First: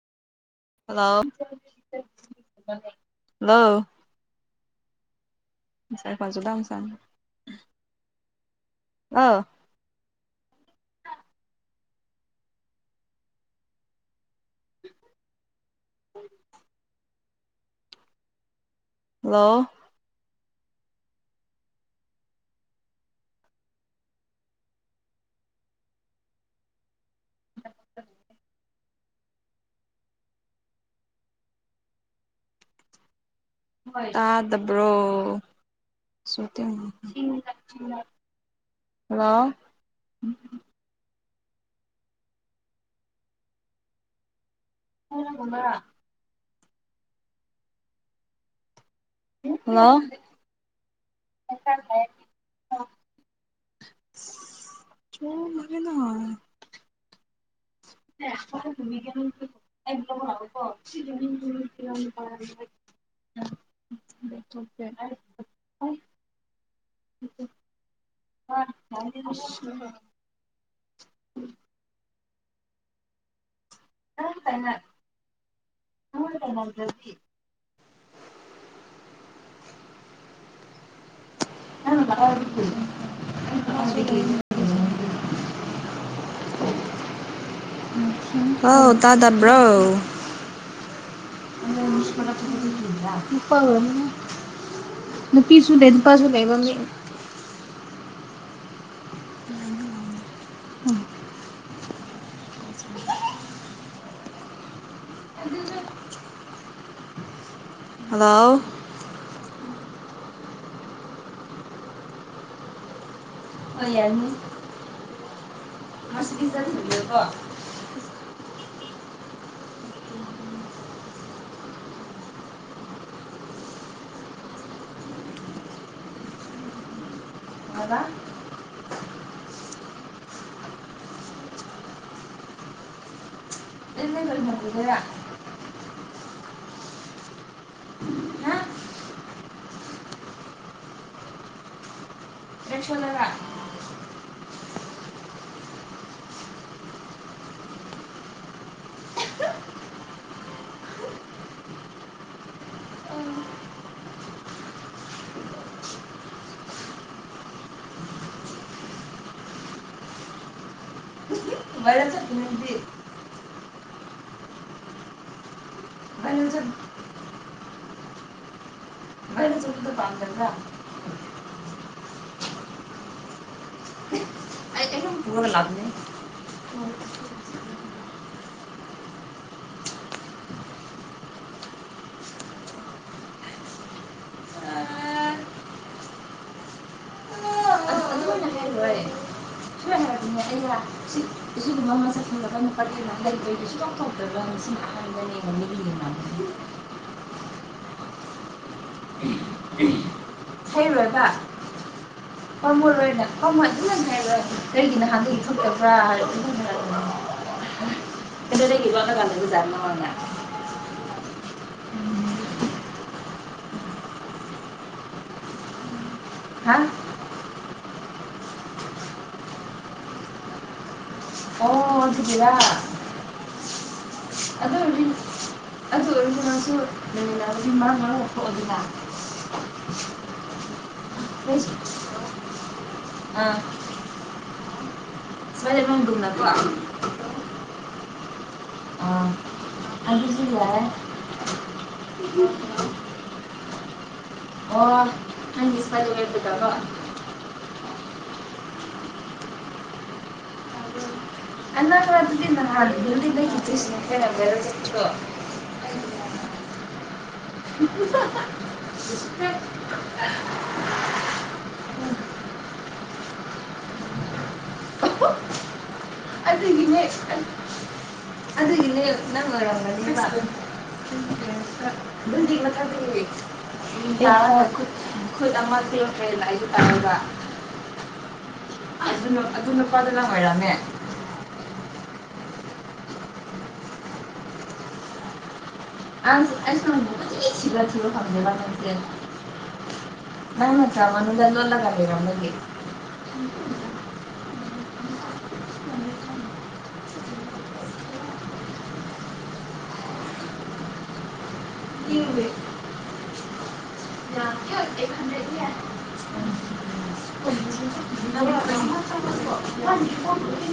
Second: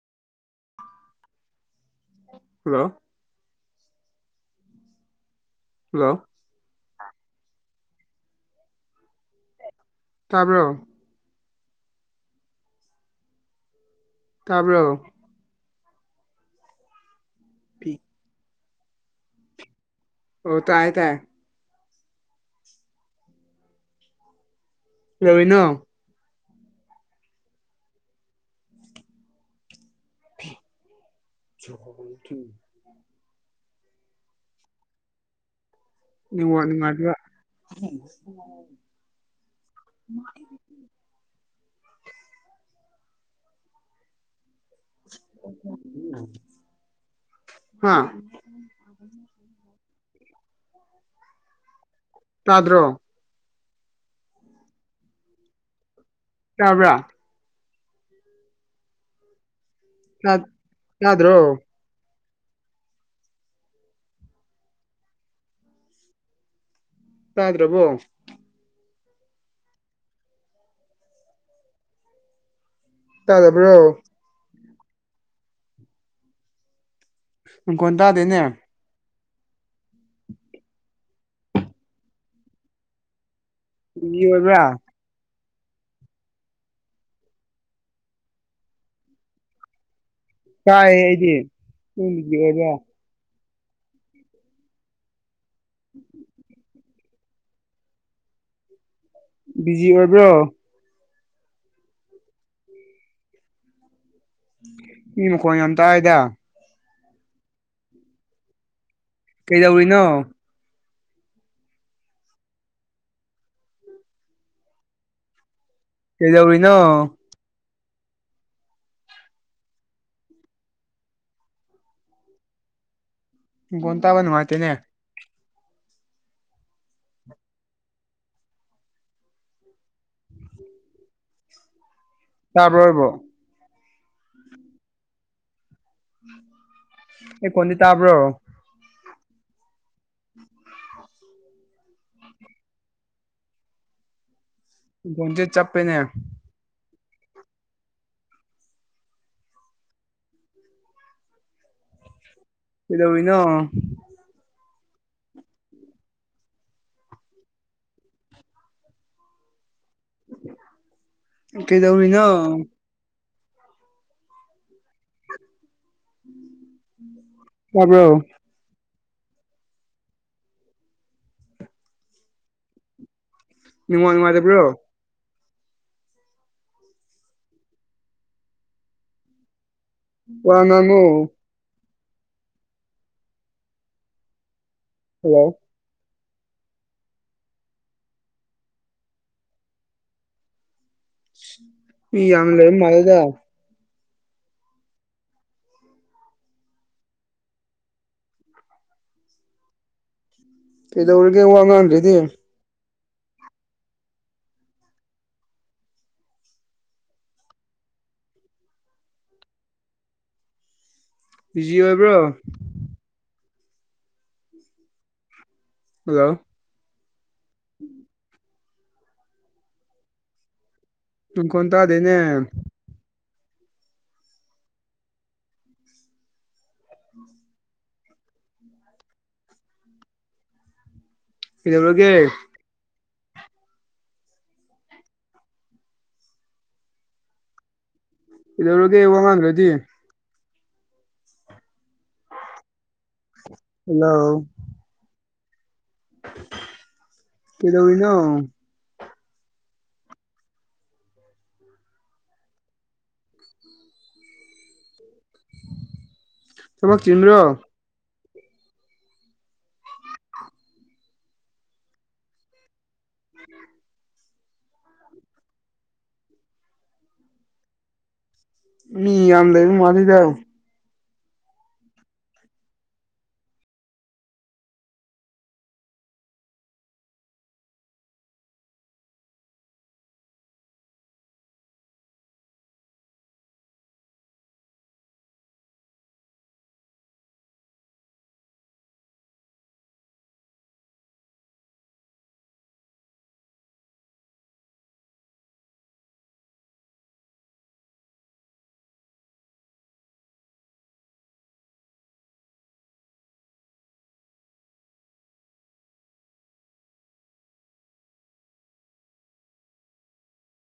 Hello hello hello hello [inaudible] ꯑꯣ ꯇꯥꯕ꯭ꯔꯣ ꯇꯥꯕ꯭ꯔꯣ꯫ [inaudible] ꯄꯤ ꯍꯜꯂꯣ ꯑꯣ ꯇꯥꯏ ꯇꯥꯏ ꯀꯩꯗꯧꯔꯤꯅꯣ꯫ [unintelligible] ꯍꯥꯥ ꯆꯥꯎꯋꯦ ꯇꯨ ꯇꯥꯗꯕ꯭ꯔꯣ꯫ ꯅꯦꯠꯋꯥꯛ ꯅꯨꯡꯉꯥꯏꯇꯕ ꯍꯜꯂꯣ꯫ ꯍꯜꯂꯣ ꯍꯥꯥ ꯍꯜꯂꯣ꯫ ꯇꯥꯗ꯭ꯔꯣ [unintelligible] ꯇꯥꯕ꯭ꯔꯥ ꯇꯥ ꯇꯥꯗ꯭ꯔꯣ [unintelligible] [unintelligible] ꯇꯗ꯭ꯔꯕꯣ꯫ [unintelligible] ꯇꯥꯗꯕ꯭ꯔꯣ꯫ [unintelligible] ꯃꯈꯣꯟ ꯇꯥꯥꯗꯦꯅꯦ꯫ ꯕꯤꯖꯤ ꯑꯣꯏꯕ꯭ꯔꯥ [unintelligible] ꯍꯜꯂꯣ ꯇꯥꯗꯕ꯭ꯔꯣ ꯇꯥꯏꯌꯦ ꯑꯩꯗꯤ ꯎꯗꯤ ꯑꯣꯏ ꯅꯨꯄꯥꯒꯨꯝꯅꯦ ꯅꯨꯄꯤꯁꯨ ꯂꯤꯠꯄꯥ [unintelligible] ꯕꯤꯖꯤ ꯑꯣꯏꯕ꯭ꯔꯣ꯫ [unintelligible] ꯃꯤ ꯃꯈꯣꯟ ꯌꯥꯝ ꯇꯥꯏꯗ ꯍꯜꯂꯣ꯫ ꯀꯩꯗꯧꯔꯤꯅꯣ꯫ ꯀꯩꯗꯧꯔꯤꯅꯣ [unintelligible] ꯃꯈꯣꯟ ꯇꯥꯕ ꯅꯨꯉꯥꯇꯦꯅꯦ꯫ [unintelligible] ꯇꯥꯕꯔꯣ [unintelligible] ꯑꯩ ꯈꯣꯟꯗꯤ ꯇꯥꯕ꯭ꯔꯣ꯫ ꯍꯥ [unintelligible] ꯃꯈꯣꯟꯖꯦ ꯆꯞꯄꯦꯅꯦ꯫ ꯀꯩꯗꯧꯔꯤꯅꯣ ꯚꯥꯏꯔꯦꯜ ꯀꯩꯗꯧꯔꯤꯅꯣ ꯆꯠꯄꯅꯤ ꯑꯗꯨꯗꯤ ꯚꯥꯏꯔꯦꯜ ꯆꯠ ꯇꯥꯕꯔꯣ꯫ [unintelligible] [unintelligible] ꯅꯦꯠꯋꯥꯛ ꯅꯨꯉꯥꯏꯇꯕ꯭ꯔꯣ꯫ [unintelligible] ꯂꯥꯛꯄꯅꯦ ꯋꯥ ꯉꯥꯡꯉꯣ ꯍꯜꯂꯣ꯫ ꯑꯗꯨ ꯑꯗꯨꯃꯥꯏꯅ ꯍꯥꯏꯔꯣꯏ ꯁꯨꯃꯥꯏꯅ ꯍꯥꯏꯔꯛꯀꯅꯤ ꯑꯩꯅ ꯁꯤ ꯑꯁꯤꯒꯨꯝꯕ ꯃꯤ ꯃꯁꯛ ꯌꯥꯝ ꯐꯖꯕ ꯂꯩ ꯅꯨꯄꯥꯗꯤ ꯃꯥꯜꯂꯦꯗ [unintelligible] [unintelligible] ꯀꯩꯗꯧꯔꯒꯦ ꯋꯥ ꯉꯥꯡꯗꯔꯗꯤ꯫ [unintelligible] ꯑꯩꯗꯤ ꯅꯍꯥꯟꯒꯩ ꯈꯥꯪꯗꯕ꯭ꯔꯥ ꯍꯥꯏꯔ [unintelligible] [unintelligible] ꯕꯤꯖꯤ ꯑꯣꯏꯕ꯭ꯔꯣ꯫ ꯍꯜꯂꯣ꯫ ꯍꯥ ꯅꯪ ꯈꯣꯟ ꯑꯣ ꯇꯥꯗꯦꯅꯦ꯫ ꯑꯗꯨꯒꯤꯔꯥ ꯑꯗꯨ ꯑꯣꯏꯔ ꯑꯗꯨ ꯑꯣꯏꯔꯁꯨ ꯅꯪꯁꯨ [unintelligible] [unintelligible] ꯀꯩꯗꯧꯔꯒꯦ꯫ ꯑꯥ [unintelligible] ꯒꯨꯝꯅꯀꯣ ꯀꯩꯗꯧꯔꯒꯦ ꯋꯥꯉꯥꯡꯗ꯭ꯔꯗꯤ [unintelligible] ꯍꯜꯂꯣ [unintelligible] ꯀꯩꯗꯧꯔꯤꯅꯣ꯫ [unintelligible] ꯊꯕꯛ ꯆꯤꯟ ꯕ꯭ꯔꯣ [inaudible] [unintelligible] ꯑꯗꯒꯤꯅꯦ ꯑꯗꯨꯒꯤꯅꯦ ꯃꯤ ꯌꯥꯝ ꯅꯪ ꯂꯩꯕ ꯃꯥꯜꯂꯤꯗ ꯑꯣꯏꯔꯝꯒꯅꯤꯕ꯫ [unintelligible] [unintelligible] ꯑ ꯑꯗꯨ ꯅꯨꯄꯥꯗꯨꯅ ꯑꯣꯏꯔꯝꯃꯦ ꯑꯁ ꯑꯩꯁꯨ ꯍꯧꯖꯤꯛ ꯀꯣꯏꯊꯤ ꯊꯤꯕ ꯊꯤꯕ ꯐꯪꯗꯕ [unintelligible] [unintelligible]